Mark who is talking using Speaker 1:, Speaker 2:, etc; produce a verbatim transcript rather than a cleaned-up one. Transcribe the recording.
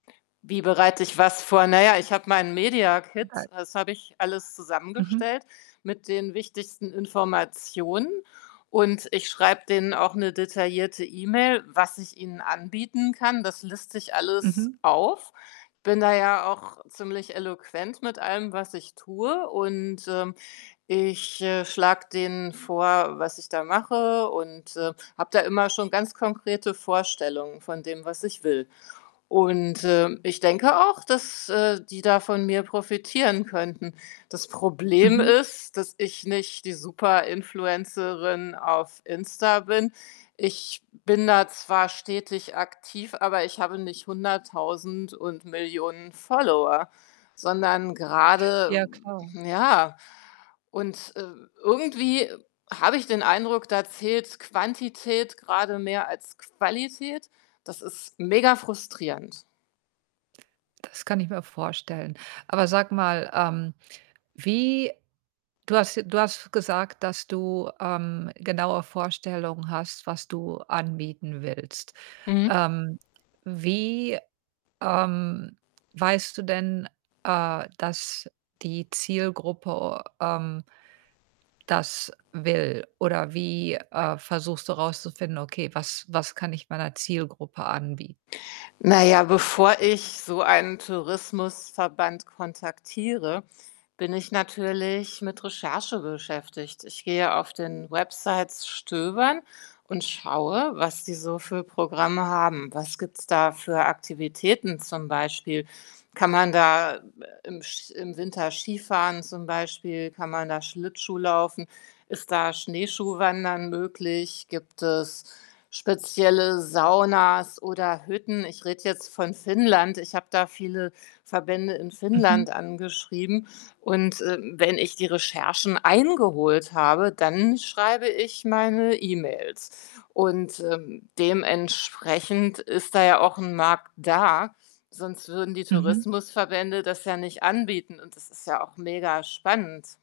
Speaker 1: Wie bereite ich was vor? Na ja, ich habe meinen Mediakit,
Speaker 2: [unintelligible]
Speaker 1: das habe ich alles
Speaker 2: Mhm.
Speaker 1: zusammengestellt mit den wichtigsten Informationen und ich schreibe denen auch 'ne detaillierte E-Mail, was ich ihnen anbieten kann. Das liste ich alles
Speaker 2: Mhm.
Speaker 1: auf, bin da ja auch ziemlich eloquent mit allem, was ich tue und, ähm, ich, äh, schlage denen vor, was ich da mache und, ähm, habe da immer schon ganz konkrete Vorstellungen von dem, was ich will und, ähm, ich denke auch, dass, äh, die da von mir profitieren könnten. Das Problem
Speaker 2: Mhm.
Speaker 1: ist, dass ich nicht die Super-Influencerin auf Insta bin. Ich bin da zwar stetig aktiv, aber ich habe nicht hunderttausend und Millionen Follower, sondern grade
Speaker 2: Ja, klar.
Speaker 1: ja. Und, äh, irgendwie habe ich den Eindruck, da zählt Quantität grade mehr als Qualität. Das ist megafrustrierend.
Speaker 2: Das kann ich mir vorstellen. Aber sag mal, ähm, wie du hast j du hast gesagt, dass du, ähm, genaue Vorstellungen hast, was du anbieten willst.
Speaker 1: Mhm.
Speaker 2: Ähm, wie ähm, weißt du denn, äh, dass die Zielgruppe, ähm das will? Oder wie, äh, versuchst du rauszufinden: „Okay, was was kann ich meiner Zielgruppe anbie“
Speaker 1: Na ja, bevor ich so einen Tourismusverband kontaktiere, bin ich natürlich mit Recherche beschäftigt. Ich gehe auf den Websites stöbern und schaue, was die so für Programme haben. Was gibt's da für Aktivitäten zum Beispiel? Kann man da, äh, im sch im Winter Skifahren zum Beispiel? Kann man da Schlittschuh laufen? Ist da Schneeschuhwandern möglich? Gibt es spezielle Saunas oder Hütten? Ich rede jetzt von Finnland. Ich habe da viele Verbände in Finnland
Speaker 2: Mhm.
Speaker 1: angeschrieben. Und, äh, wenn ich die Recherchen eingeholt habe, dann schreibe ich meine E-Mails. Und, ähm, dementsprechend ist da ja auch 'n Markt da, sonst würden die
Speaker 2: Mhm.
Speaker 1: Tourismusverbände das ja nicht anbieten und das ist ja auch megaspannend.